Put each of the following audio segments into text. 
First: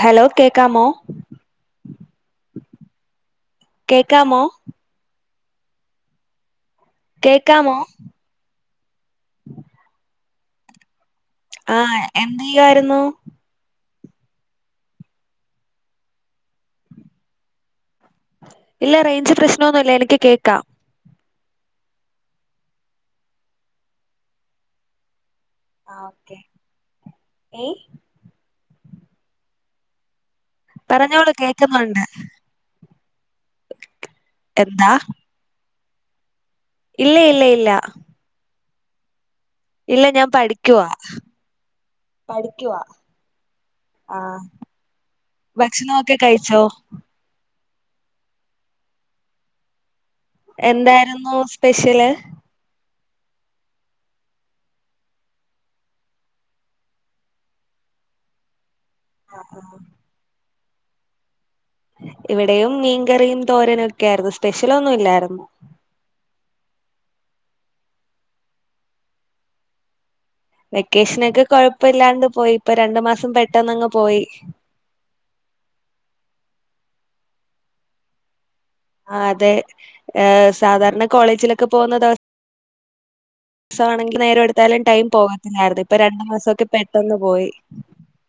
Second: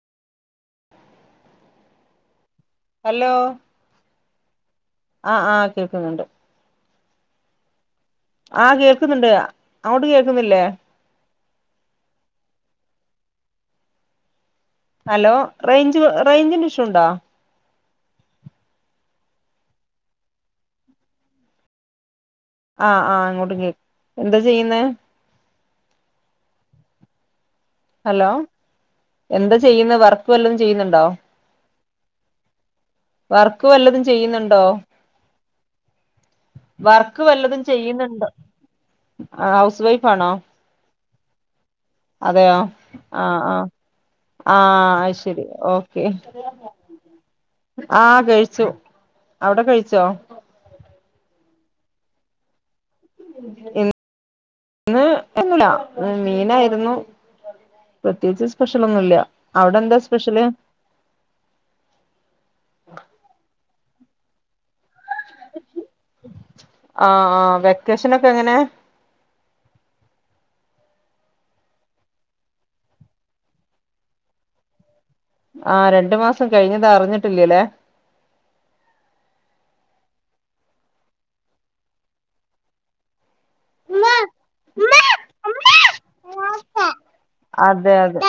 Hello കേക്കാമോ hello കേക്കാമോ ആഹ്ആഹ് കേക്കുന്നുണ്ട് കേക്കാമോ ആഹ് കേക്കുന്നുണ്ട് അങ്ങോട്ട് കേൾക്കുന്നില്ലേ ആഹ് എന്ത് ചെയ്യുവായിരുന്നു ഹലോ റേഞ്ച് റേഞ്ചിന്റെ ഇഷ്യൂ ഉണ്ട ഇല്ല റേഞ്ച് പ്രശ്നൊന്നും ഇല്ല എനിക്ക് കേൾക്കാം ആഹ് ആഹ് അങ്ങോട്ട് കേ എന്താ ചെയ്യുന്നെ ആഹ് ഓക്കെ ഏയ് ഹലോ എന്താ ചെയ്യുന്ന വർ പറഞ്ഞോളൂ കേക്കുന്നൊണ്ട് വർക്ക് വല്ലതും ചെയ്യുന്നുണ്ടോ ഇല്ല വർക്ക് ഇല്ല വല്ലതും ഇല്ല ചെയ്യുന്നുണ്ട് ഹൗസ് ഇല്ല വൈഫ് ഞാൻ ആണോ പഠിക്കുവാ അതെയോ പഠിക്കുവാ ആഹ് ആഹ് ആഹ് അയ് ശെരി ഓക്കെ ഭക്ഷണൊക്കെ കഴിച്ചോ ആഹ് കഴിച്ചു അവിടെ കഴിച്ചോ എന്താരുന്നു സ്പെഷ്യല് ഇന്ന് ഒന്നുല്ല മീനായിരുന്നു പ്രത്യേകിച്ച് സ്പെഷ്യൽ ഒന്നുംല്ല അവിടെ എന്താ സ്പെഷ്യല് ഇവിടെയും മീൻകറിയും തോരനും ഒക്കെ ആയിരുന്നു സ്പെഷ്യലൊന്നും ഇല്ലായിരുന്നു ആഹ ആ് വെക്കേഷനൊക്കെ എങ്ങനെ വെക്കേഷനൊക്കെ കൊഴപ്പില്ലാണ്ട് പോയി ഇപ്പം രണ്ടു മാസം പെട്ടന്നങ്ങ് പോയി ആഹ രണ്ടു മാസം കഴിഞ്ഞത് അറിഞ്ഞിട്ടില്ലല്ലേ ആഹ് അതെ ഏഹ് സാധാരണ കോളേജിലൊക്കെ പോകുന്ന ദിവസം മാസമാണെങ്കിൽ നേരം എടുത്താലും ടൈം പോകത്തില്ലായിരുന്നു ഇപ്പ രണ്ട മാസംക്കെ പെട്ടന്ന് പോയി അതെ അതെ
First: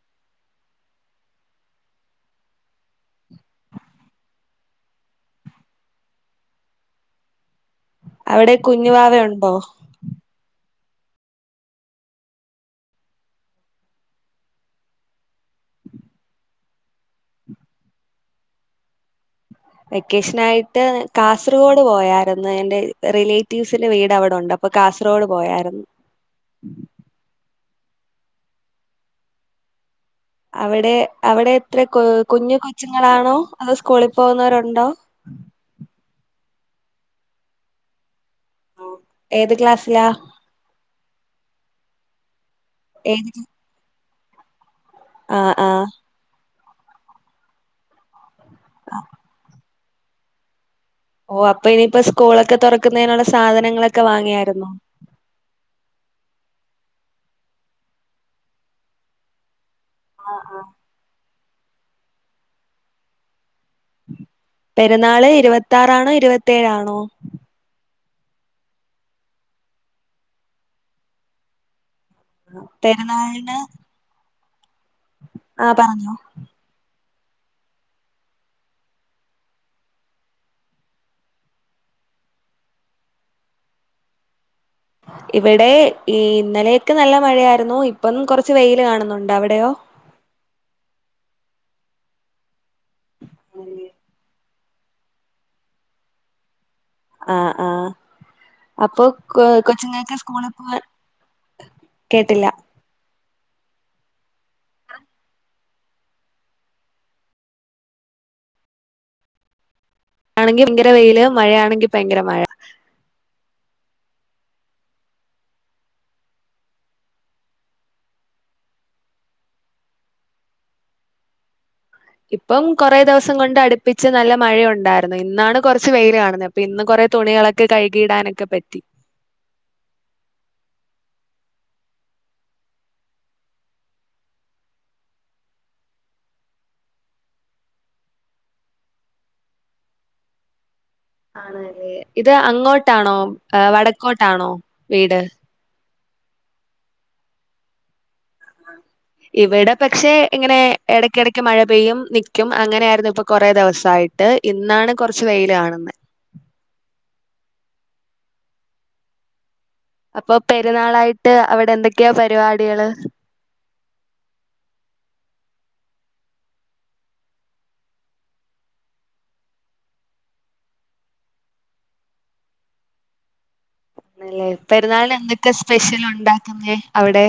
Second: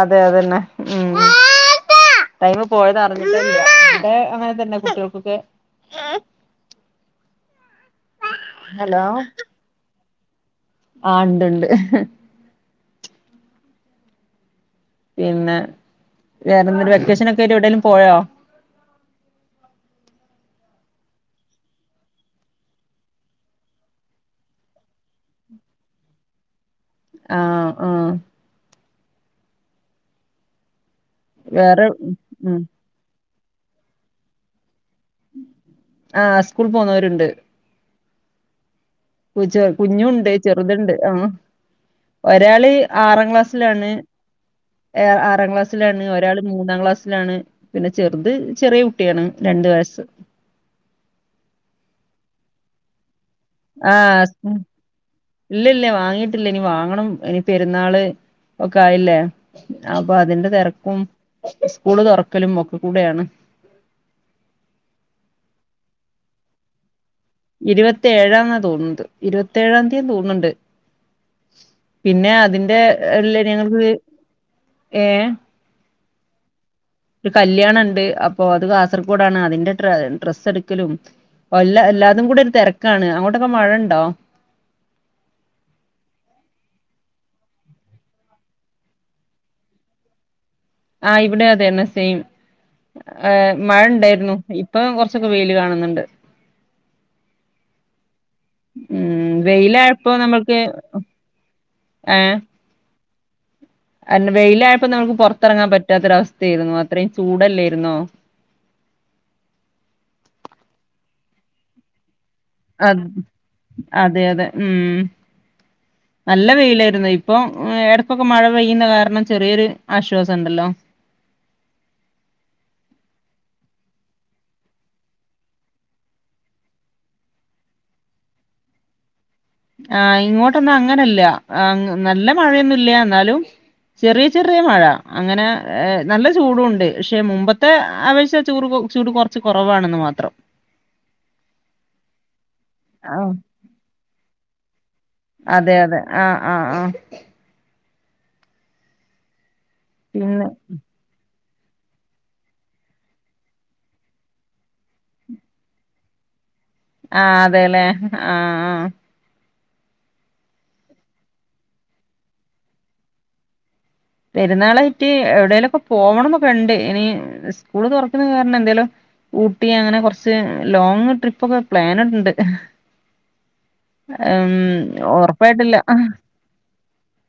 അതെ അതന്നെ ഉം ടൈമ പോയത് അറിഞ്ഞിട്ടെ ഇല്ല ഇവിടെ അങ്ങനെ തന്നെ കുട്ടികൾക്കൊക്കെ അവിടെ ഹലോ കുഞ്ഞുവാവ ഉണ്ടോ ആഹ് ഉണ്ട്ണ്ട് പിന്നെ വേറെന്തരു വെക്കേഷനൊക്കെ ആയിട്ട് എവിടെങ്കിലും പോയോ വെക്കേഷനായിട്ട് കാസർഗോഡ് പോയാരുന്നു എന്റെ റിലേറ്റീവ്സിന്റെ വീട് അവിടെണ്ട് അപ്പൊ അപ്പൊ കാസർഗോഡ് പോയാരുന്നു ആഹ് ആഹ് അവിടെ അവിടെ എത്ര വേറെ കൊ കുഞ്ഞു ഉം കൊച്ചുങ്ങളാണോ അതൊ സ്കൂളിൽ പോകുന്നവരുണ്ടോ ആഹ് സ്കൂളി പോന്നവരുണ്ട് ഏത് കുച്ച ക്ലാസ്സിലാ കുഞ്ഞുണ്ട് ചെറുതുണ്ട് ആ ഒരാള് ഏത് ആറാം ക്ലാ- ക്ലാസ്സിലാണ് ഏ ആ ആറാം ആ ക്ലാസ്സിലാണ് ഒരാള് മൂന്നാം ക്ലാസ്സിലാണ് പിന്നെ ചെറുത് ചെറിയ ആ. കുട്ടിയാണ് രണ്ടു വയസ്സ് ഓ അപ്പൊ ഇനിയിപ്പോ സ്കൂളൊക്കെ തുറക്കുന്നതിനുള്ള സാധനങ്ങളൊക്കെ ആഹ് ഹസ് വാങ്ങിയായിരുന്നോ ഇല്ല ഇല്ല വാങ്ങിട്ടില്ല ഇനി വാങ്ങണം ഇനി പെരുന്നാള് ഒക്കെ ആയില്ലേ അപ്പൊ ആ, അതിന്റെ ആ. തെരക്കും സ്കൂള് തുറക്കലും ഒക്കെ കൂടെയാണ് പെരുന്നാള് ഇരുപത്തി ആറാണോ ഇരുപത്തേഴ് ആണോ ഇരുപത്തി ഏഴാംന്നാ തോന്നുന്നത് ഇരുപത്ത ഏഴാം തീയന്ന് തോന്നുന്നുണ്ട് പിന്നെ അതിന്റെള്ള പെരുന്നാളിന് ഞങ്ങക്ക് ഏഹ് ആഹ പറഞ്ഞോ ഒരു കല്യാണ ഉണ്ട് അപ്പൊ അത് കാസർഗോഡാണ് അതിന്റെ ഡ്ര ഡ്രസ്സ് എടുക്കലും കൊല്ല എല്ലാതും കൂടി ഒരു തെരക്കാണ് അങ്ങോട്ടൊക്കെ മഴ ഉണ്ടോ ഇവിടെ ഈ ഇന്നലെയൊക്കെ നല്ല മഴയായിരുന്നു ഇപ്പം കൊറച്ച് വെയിൽ കാണുന്നുണ്ട് അവിടെയോ ആഹ് ഇവിടെ അതെന്നെ സെയിം എ മഴ ഉണ്ടായിരുന്നു പ്പം കൊർച്ചൊക്കെ വെയില് കാണുന്നുണ്ട് ആഹ് ആഹ് അപ്പൊ ഉം കൊ വെയിലായപ്പോ കൊച്ചുങ്ങക്ക് സ്കൂള് നമ്മൾക്ക് പോവാൻ കേട്ടില്ല കാരണം വെയിലായപ്പം നമ്മക്ക് പൊർത്തെർങ്ങാൻ പറ്റാത്തൊരവസ്തേർന്നു അത്രേം ചൂടല്ലേർന്നോ ആണെങ്കി ഭയങ്കര വെയിൽ മഴേണെങ്കി ഭയങ്കര മഴ അത് അതെ അതെ ഉം നല്ല വെയിലായിരുന്നു ഇപ്പം എടക്കൊക്കെ മഴ പെയ്യുന്ന കാരണം ചെറ്യോര് ആശ്വാസം ണ്ടല്ലോ പ്പം കൊറേ ദിവസം കൊണ്ട് അടുപ്പിച്ച് നല്ല മഴയുണ്ടായിരുന്നു ഇന്നാണ് കൊർച്ച് വെയിൽ കാണുന്നെ പിന്ന് കൊറേ തുണികളൊക്കെ കഴുകിയിടാനൊക്കെ പറ്റി ആഹ് ഇങ്ങോട്ടൊന്നും അങ്ങനല്ല നല്ല മഴയൊന്നുംല്ല ന്നാലും ചെറ്യെ ചെറ്യെ മഴ അങ്ങനെ നല്ല ചൂടുണ്ട് ക്ഷെ മുമ്പത്തെ അപേക്ഷിച്ച് ചൂറ് പോ ചൂട് കൊർച്ച് കൊറവാണെന്ന് മാത്രം ആണല്ലേ ഇത് അങ്ങോട്ടാണോ ആഹ് വടക്കോട്ടാണോ വീട് അതെ അതെ ആഹ് ആഹ് ആഹ് ഇവിടെ പക്ഷെ പിന്നെ ഇങ്ങനെ എടക്കെടക് ക്ക് മഴ പെയ്യും. നിക്ക്യും. അങ്ങനെ ആയിരുന്നു ഇപ്പൊ കൊറേ ദിവസായിട്ട്. ഇന്നാണ് കൊറ്ച്ച് വെയില് കാണുന്നെ. ആ അതെല്ലേ. ആഹ് അപ്പൊ പെരുന്നാളായിട്ട് അവിടെ എന്തൊക്കെ പരിപാടികള്. പെരുന്നാളായിറ്റ് എവിടേലൊക്കെ പോവണംന്നൊക്കെ ഇണ്ട്. ഇനി സ്കൂള് തൊർക്ക്ണെ കാരണം എന്തേലും. ഊട്ടി, അങ്ങനെ കൊർച്ച് ലോങ്ങ് ട്രിപ്പൊക്കെ പ്ലാന്ണ്ട്. ണല്ലേ. പെരുന്നാള്ന് എന്തൊക്കെ ഉറപ്പായിട്ടില്ല സ്പെഷ്യലുണ്ടാക്കുന്നേ അവ്ടെ.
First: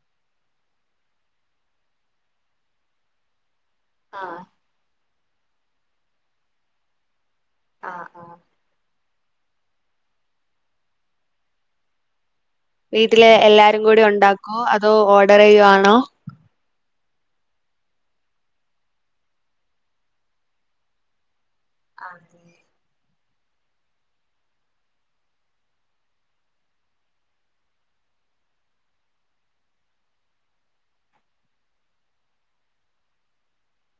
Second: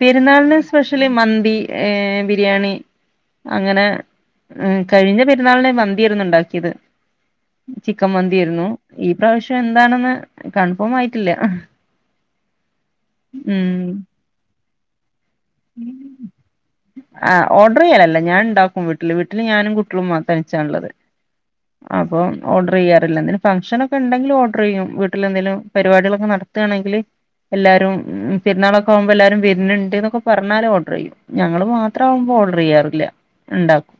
പെരുന്നാളിന് സ്പെഷ്യല് മന്തി, ഏ ബിരിയാണി, അങ്ങനെ ആഹ് ഉം. കഴിഞ്ഞ പെരുന്നാളിന് മന്തിയേർന്നു ഇണ്ടാക്കിയത്. ആഹ് ചിക്കൻ ആഹ് മന്തിയേര്ന്നു. ഈ പ്രാവശ്യം എന്താണെന്ന് കൺഫോമായിട്ടില്ല. വീട്ടിലെ എല്ലാരും കൂടി ഉണ്ടാക്കോ. അതോ ഓർഡറയ്യ്വാണൊ. ആ ഓർഡ്രയ്യലല്ല. ഞാൻ ഇണ്ടാക്കും. വീട്ടില് വീട്ടില് ഞാനും കുട്ട്യേളും മാ തനിച്ചാണ് ഇള്ളത്. അപ്പം ഓർഡ്രയ്യാറില്ലന്നിനും. ഫംഗ്ഷനൊക്കെ ഇണ്ടെങ്കില് ഓർഡ്രെയ്യും. വീട്ടില് എന്തേലും പരിപാട്യളൊക്കെ നടത്താണെങ്കില്. എല്ലാരും പെരുന്നാളൊക്കാവുമ്പോ എല്ലാരും വര്ന്ണ്ട് ഇന്നൊക്കെ പറഞ്ഞാല് ഓർഡ്രെയ്യും. ഞങ്ങള് മാത്രാവുമ്പോ ഓർഡ്രയ്യാറില്ല. ഇണ്ടാക്കും.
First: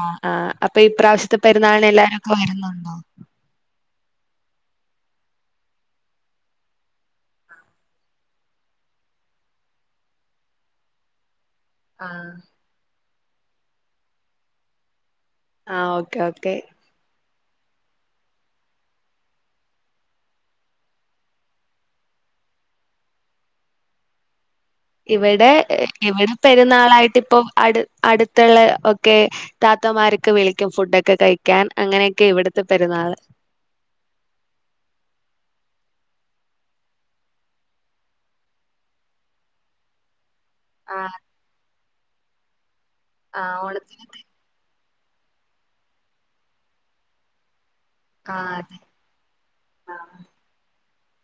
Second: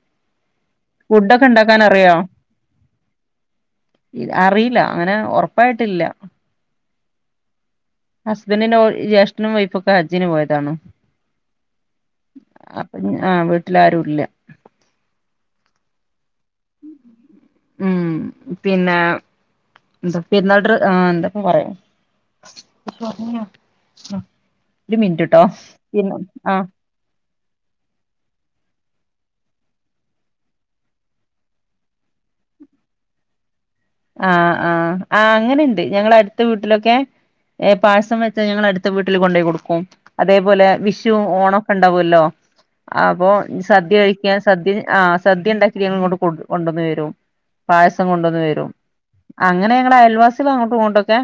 ആ ആ. അപ്പ ഇപ്രാവശ്യത്തെ പെരുന്നാളിന് എല്ലാരു അറിയോ ഒക്കെ വരുന്ന്ണ്ടോ. അറീല അങ്ങനെ ഒറപ്പായിട്ടില്ല. ഹസ്ബന്റിന്റെ ജേഷ്ഠനും വൈഫൊക്കെ ഹജ്ജിന് പോയതാണ്. ആഹ്. അപ്പ ഇഞ് ആ വീട്ടിലാരും ഇല്ല. ആ ഓക്കെ ഓക്കെ. ഉം. പിന്നെ എന്ത പെര്ന്നാൾഡ്ര എന്താപ്പ പറയാ. പർഞൊ. ഉം. ഇവടെ ഇവിടെ ആ പെരുന്നാളായിട്ട് ഇപ്പം അട് അടുത്തുള്ള ഒക്കെ. താത്തമാര്ക്ക് വിളിക്കും ഫുഡൊക്കെ കഴിക്കാൻ. അങ്ങനൊക്കെ ഇവിട്ത്തെ പെരുന്നാള്. ആഹ് ആഹ്. ആ അങ്ങനെ ഇണ്ട്. ഞങ്ങളെ അട്ത്തെ വീട്ടിലൊക്കെ. ഏഹ് പായസം വെച്ചാ ഞങ്ങള് അടുത്ത വീട്ടില് കൊണ്ടോയി കൊട്ക്കും. അതേപോലെ വിഷു ആഹ് ഓണോക്കെ ഇണ്ടാവൊല്ലോ. അപ്പൊ ആഹ് സദ്യ ഓണത്തിന് കഴിക്കാൻ. സദ്യ ആ സദ്യ ഇണ്ടാക്കിട്ട് ഞങ്ങള് ഇങ്ങട്ട് കൊണ്ട് കൊണ്ടന്ന് തരും. പായസം കൊണ്ടന്ന് ആഹ് തരും. അതെ അങ്ങനെ ഞങ്ങള് ആഹ് അയൽവാസ്യേള് അങ്ങട്ടു ഇങ്ങട്ടൊക്കെ.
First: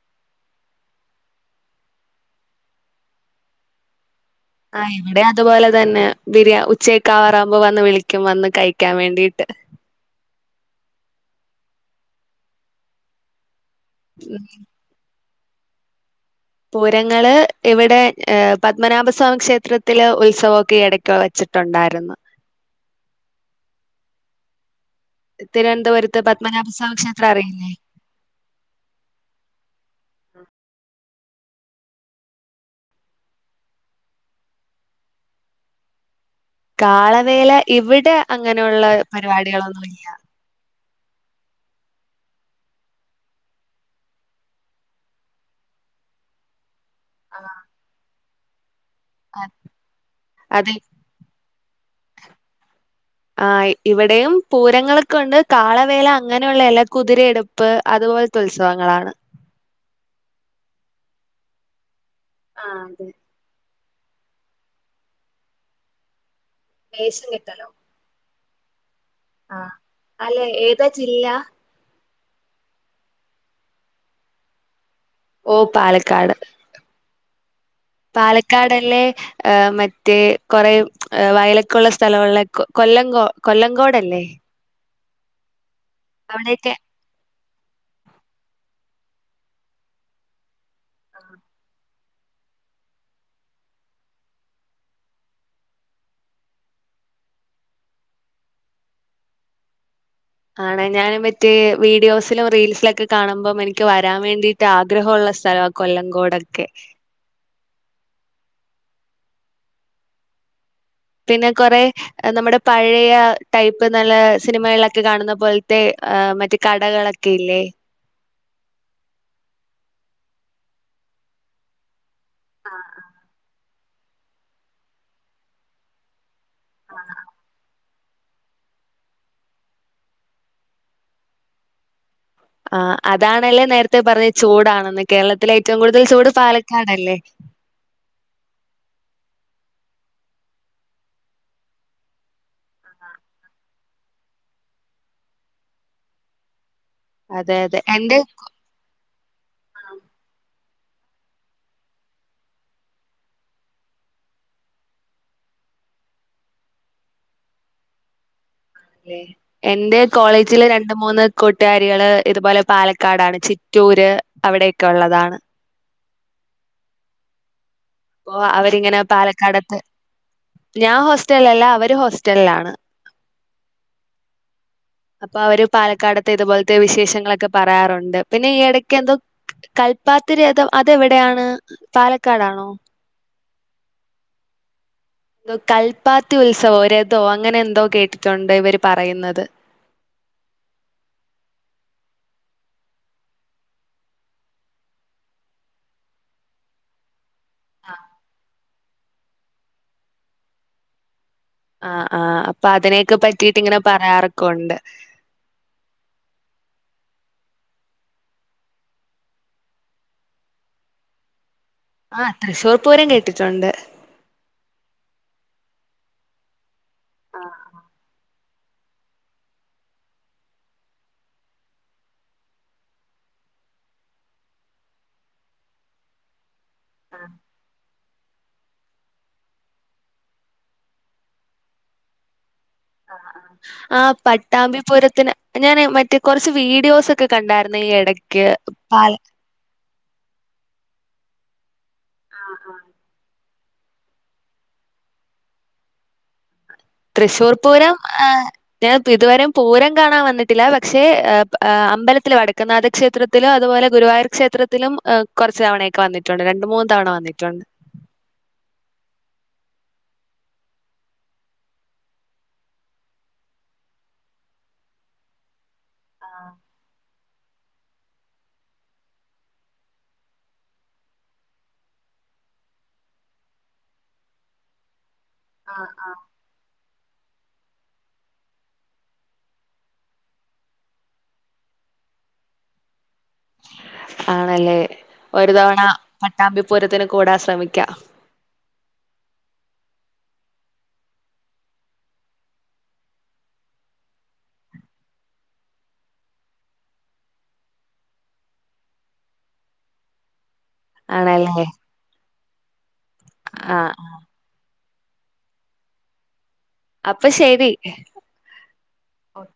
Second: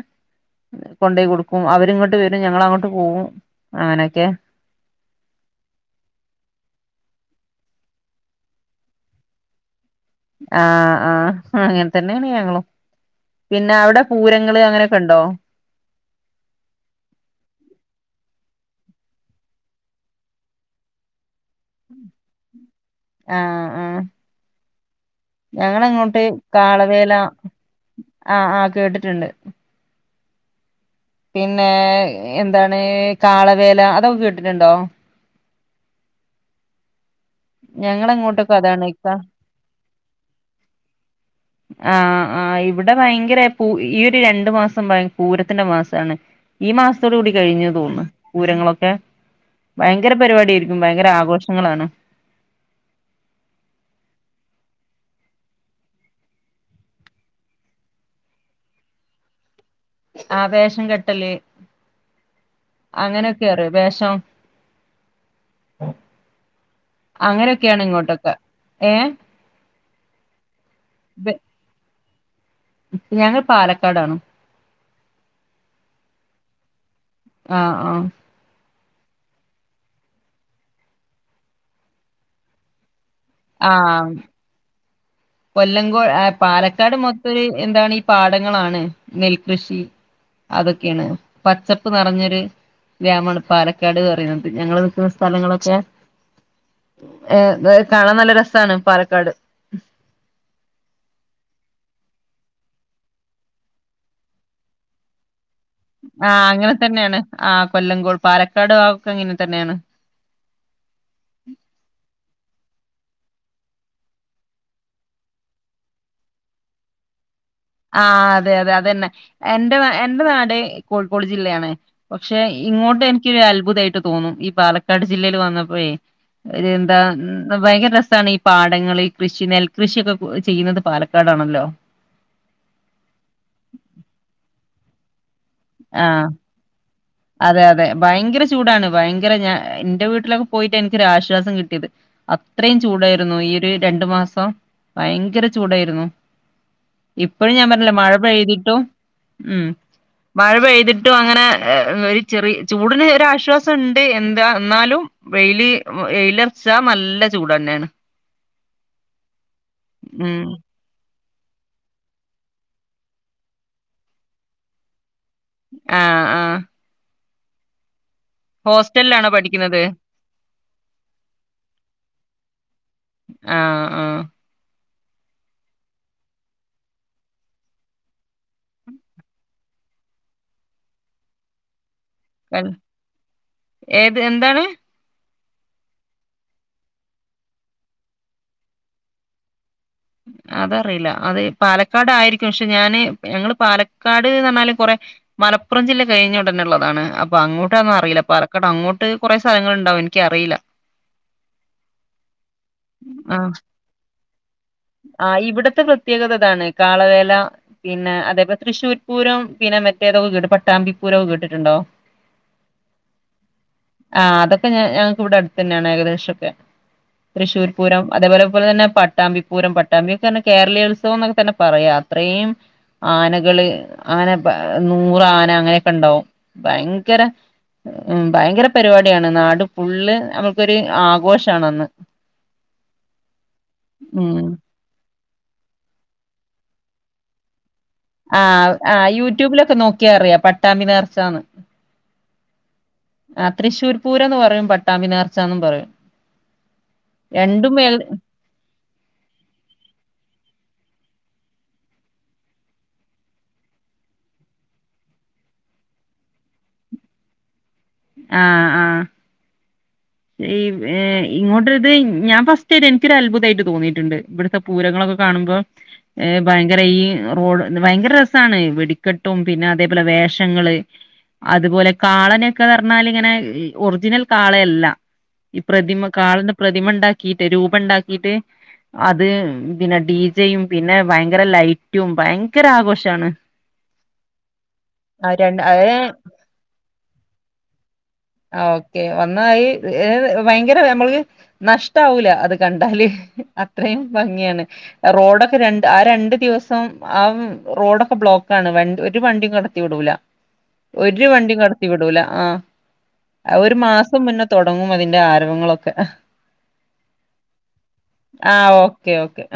കൊണ്ടയി കൊടുക്കും. അവരിങ്ങട്ട് വരും. ഞങ്ങളങ്ങോട്ട് പോവും. അങ്ങനെയൊക്കെ. ആ ഇവിടെ അതുപോലെ തന്നെ. ബിരിയാ ഉച്ചയൊക്കാവാറാവുമ്പോ വന്ന് വിളിക്കും. വന്ന് കഴിക്കാൻ വേണ്ടിട്ട്. ആഹ് ആഹ്. അങ്ങൻതന്നേണ് ഞങ്ങളും. പിന്ന അവിടെ ഉം പൂരങ്ങള് അങ്ങനെ ക്കെ ഇണ്ടോ. പൂരങ്ങള് ഇവിടെ പത്മനാഭസ്വാമി ക്ഷേത്രത്തില് ഉത്സവൊക്കെ എടക്ക് വെച്ച് ട്ടുണ്ടായിരുന്നു. ആ ആ. തിരുവനന്തപുരത്ത് ഞങ്ങളങ്ങോട്ട് പത്മനാഭസ്വാമി കാളവേല - ക്ഷേത്രം അറിയില്ലേ? - ആ ആ. കേട്ട്ട്ട്ണ്ട് പിന്നെ എന്താണ് കാളവേല അതൊക്കെ കേട്ടിട്ടുണ്ടോ. കാളവേല ഇവിടെ ഞങ്ങളങ്ങോട്ടൊക്കെ അങ്ങനുള്ള അതാണ് ഇക്ക പരിപാടികളൊന്നും ഇല്ല. ആ ആ. ഇവിടെ ഭയങ്കര പൂ ഈ ഒരു രണ്ടു മാസം ഭ പൂരത്തിന്റെ മാസാണ്. ഈ മാസത്തോട് കൂടി കഴിഞ്ഞു തോന്ന്ണ്. പൂരങ്ങളൊക്കെ ആഹ് ഭയങ്കര പരിപാടി അതെ ആയിരിക്കും ഭയങ്കര ആഘോഷം ങ്ങളാണ്. ആ ഇവടെയും പൂരങ്ങളൊക്കെണ്ട് കാളവേല അങ്ങനെയുള്ള എല കുതിരെടു പ്പ് അതുപോൽത്തെ ഉത്സവങ്ങളാണ് ആ വേഷം കെട്ടല് ആഹ് അതെ അങ്ങനെ കേറ്യൊ വേഷം വേഷം കെട്ടലോ അങ്ങനൊക്കെയാണ് ഇങ്ങോട്ടൊക്കെ ഏഹ് ആഹ് അല്ല ഏതാ ജില്ല ഞങ്ങള് പാലക്കാടാണ് ഓ പാലക്കാട് ആ ആ പാല ക്കാടല്ലേ ഏഹ് മറ്റേ കൊറെ വയലൊക്കുള്ള സ്ഥല ഉള്ളെ കൊല്ലം കൊ കൊല്ലംങ്കോടല്ലേ കൊല്ലംങ്കോ അവിടെയൊക്കെ പാലക്കാട് മൊത്തൊര് എന്താണീ പാടങ്ങളാണ് നെൽകൃഷി അതൊക്കെണ് പച്ചപ്പ് നെറഞ്ഞൊര് ഗ്രാമാണ് പാലക്കാട് പറെന്നത് ഞങ്ങള് നിക്കുന്ന സ്ഥലങ്ങളൊക്കെ ഏഹ് കാണാൻ നല്ല രസാണ് പാലക്കാട് ആണ് ഞാന് മറ്റേ വീഡിയോസിലും റീൽസിലൊക്കെ കാണുമ്പം എനിക്ക് വരാൻ വേണ്ടീട്ട് ആഗ്രഹുള്ള സ്ഥലവാ ആഹ് കൊല്ലംകോടൊക്കെ അങ്ങനെ തന്നേണ് ആ കൊല്ലംങ്കോൾ പാലക്കാട് ഭാഗോക്കെ അങ്ങനെതന്നേണ് പിന്നെ കൊറെ നമ്മുടെ പഴയ ടൈപ്പ് നല്ല സിനിമകളിലൊക്കെ കാണുന്ന പോൽത്തെ മറ്റ് കടകളൊ ക്കില്ലേ ആ അതെ അതെ അതന്നെ എന്റെ എന്റെ നാട് കോഴിക്കോട് ജില്ലയാണ് പക്ഷെ ഇങ്ങോട്ടെനിക്കൊരു അത്ഭുതായിട്ട് തോന്നും ഈ പാലക്കാട് ജില്ലേൽ വന്നപ്പോയെ ഒര് ന്താ ഭയങ്കര രസാണ് പാടങ്ങൾ ഈ കൃഷി നെൽകൃഷ്യോക്കെ ചെയ്യുന്നത് പാലക്കാടാണല്ലോ ആ അതാണല്ലേ നേരത്തെ പറഞ്ഞത് ചൂടാണെന്ന് കേരളത്തിലെ ഏറ്റവും കൂടുതൽ ആഹ് ചൂട് പാലക്കാടല്ലേ അതെ അതെ ഭയങ്കര ചൂടാണ് ഭയങ്കര ഞാൻ ന്റെ വീട്ടിലൊക്കെ പോയിട്ട ഇന്ക്കൊരാശ്വാസം കിട്ടിയത് അത്രയും ചൂടായിരുന്നു ഈ ഒരു രണ്ടു മാസം ഭയങ്കര ചൂടായിരുന്നു ഇപ്പഴും അതെ ഞാൻ അതെ പറഞ്ഞിലേ മഴ എന്റെ പെയ്തിട്ടും ഉം മഴ പെയ്തിട്ടും അങ്ങനെ ഒരു ചെറി ചൂടിന് ഒരാശ്വാസണ്ട് എന്താ എന്നാലും വെയില് വെയിലൊർച്ച നല്ല ചൂടെന്നേണ് എന്റെ ഉം കോളേജില് ര ണ്ട് മൂന്ന് കൂട്ടാരികള് ഇതുപോലെ പാലക്കാടാണ് ചിറ്റൂര് അവിടെക്ക ഒള്ളതാണ് ആഹ് ആഹ് പ്പൊ അവരിങ്ങനെ ഹോസ്റ്റലിലാണോ പാലക്കാടത്ത് പഠിക്കുന്നത് ഞാൻ ഹോസ്റ്റൽലല്ല അവര് ഹോസ്റ്റൽലാണ് ആഹ് ആഹ് അപ്പവര് പാലക്കാടത്തെ ഇതുപോൽത്തെ വിശേഷങ്ങളൊക്കെ പറയാറുണ്ട് പിന്നെ ഈയിടക്കെന്തോ കൽപ്പാത്തിരേതം അതെവിടെയാണ് പാലക്കാടാണോ? കൽ ഏത് എന്താണ്? കൽപ്പാത്തി ഉത്സവോ രഥോ അങ്ങനെ എന്തോ കേട്ടിട്ടുണ്ട് ഇവര് പറയുന്നത് അതറിയില്ല അത് പാലക്കാടായിരിക്കും പക്ഷെ ഞാന് ഞങ്ങള് പാലക്കാട്ന്നർഞ്ഞാല് കൊറെ മലപ്പുറം ജില്ല കഴിഞ്ഞ് ഉടനെ ഉള്ളതാണ് അ അപ്പൊ അങ്ങോട്ടന്നറിയില്ല പാലക്കാട് അങ്ങോട്ട് കുറെ സ്ഥലങ്ങളുണ്ടാവും എനിക്കറിയില്ല ആഹ് ആഹ് അപ്പൊ അതിനെയൊക്കെ പറ്റിട്ട് ഇങ്ങനെ പറയാറൊക്കെ ഉണ്ട് ആഹ് ഇവിടത്തെ പ്രത്യേകത അതാണ് കാളവേല പിന്നെ അതേപോലെ തൃശൂർ പൂരം പിന്നെ മറ്റേതൊക്കെ കേട്ട് പട്ടാമ്പിപൂരൊക്കെ കേട്ടിട്ടുണ്ടോ ആഹ് തൃശ്ശൂർ പൂരം കേട്ടിട്ടുണ്ട് ആഹ് അതൊക്കെ ഞ ഞങ്ങക്ക് ഇവിടെ അടുത്ത് തന്നെയാണ് ഏകദേശവൊക്കെ ആഹ് തൃശൂർ പൂരം അതേപോലെ പോലെ പോലെ തന്നെ പട്ടാമ്പി പൂരം പട്ടാമ്പിയൊക്കെ തന്നെ കേരളീയോത്സവം എന്നൊക്കെ തന്നെ പറയാം അത്രയും ആനകള് അങ്ങനെ നൂറ് ആന അങ്ങനെയൊക്കെ ഉണ്ടാവും ഭയങ്കര ആഹ് ഉം ഭയങ്കര പരിപാടിയാണ് നാട് ഫുള്ള് നമ്മുക്കൊരു ആഘോഷാണ് അന്ന് ആഹ് ഉം പട്ടാമ്പിപൂരത്തിന് ഞാന് മറ്റേ കുറച്ച് വീഡിയോസ് ഒക്കെ കണ്ടായിരുന്നു ഈ ഇട ആഹ് ആഹ് യൂട്യൂബിലൊക്കെ നോക്കിയാ അറിയാം പട്ടാമ്പി നേർച്ചാന്ന് ആഹ് ആഹ് ആഹ് തൃശൂർ പൂരോന്ന് പറയും പട്ടാമ്പി നേർച്ചാന്നും പറയും തൃശ്ശൂർ രണ്ടും പൂരം മേൽ ആഹ് ഞാൻ ഇപ്പോ ഇതുവരെയും പൂരം കാണാൻ വന്നിട്ടില്ല പക്ഷെ അമ്പലത്തിൽ വടക്കുനാഥ ക്ഷേത്ര ത്തിലും അതുപോലെ ഗുരുവായൂർ ക്ഷേത്രത്തിലും കുറച്ച് തവണയൊക്കെ വന്നിട്ടുണ്ട് രണ്ട് മൂന്ന് തവണ വന്നിട്ടുണ്ട് ആഹ് ആഹ് ഈ ഏ ഇങ്ങോട്ടിത് ഞാൻ ഫസ്റ്റായിട്ട് എനിക്കൊരു അത്ഭുതായിട്ട് തോന്നിയിട്ടുണ്ട് ഇവിടുത്തെ പൂരങ്ങളൊക്കെ കാണുമ്പോ ഏ ഭയങ്കര ഈ റോഡ്‌ ഭയങ്കര രസാണ് വെടിക്കെട്ടും പിന്നെ അതേപോലെ വേഷങ്ങള് അത് പോലെ കാളേനെയൊക്കെ പറഞ്ഞാല് ഇങ്ങനെ ഒറിജിനൽ കാളയല്ല ഈ ആഹ് പ്രതിമ ആഹ് കാളേന്റെ പ്രതിമ ഉണ്ടാക്കിയിട്ട് രൂപം ഉണ്ടാക്കിയിട്ട് അത് പിന്നെ ഡി ജെയും പിന്നെ ഭയങ്കര ലൈറ്റും ഭയങ്കര ആഘോഷവാണ് ആണല്ലേ ഒരു രണ്ട് തവണ അത് പട്ടാമ്പി പൂരത്തിന് കൂടാൻ ശ്രമിക്കാം ആഹ് ഓക്കെ വന്നാ ഈ ഏ ഭയങ്കര നമ്മൾക്ക് നഷ്ടാവൂല അത് കണ്ടാല് അത്രയും ഭംഗിയാണ് റോഡൊക്കെ രണ്ട് ആ രണ്ട് ദിവസം ആഹ് റോഡൊക്കെ ബ്ലോക്കാണ് വണ്ടി ഒരു വണ്ടിയും കടത്തി വിടൂല ഒരു വണ്ടിയും ആണല്ലേ കടത്തി വിടൂല ആഹ് ഒരു ആഹ് ആഹ് മാസം മുന്നേ തുടങ്ങും അതിന്റെ ആരവങ്ങളൊക്കെ അപ്പൊ ശരി ആഹ് ഓക്കെ ഓക്കെ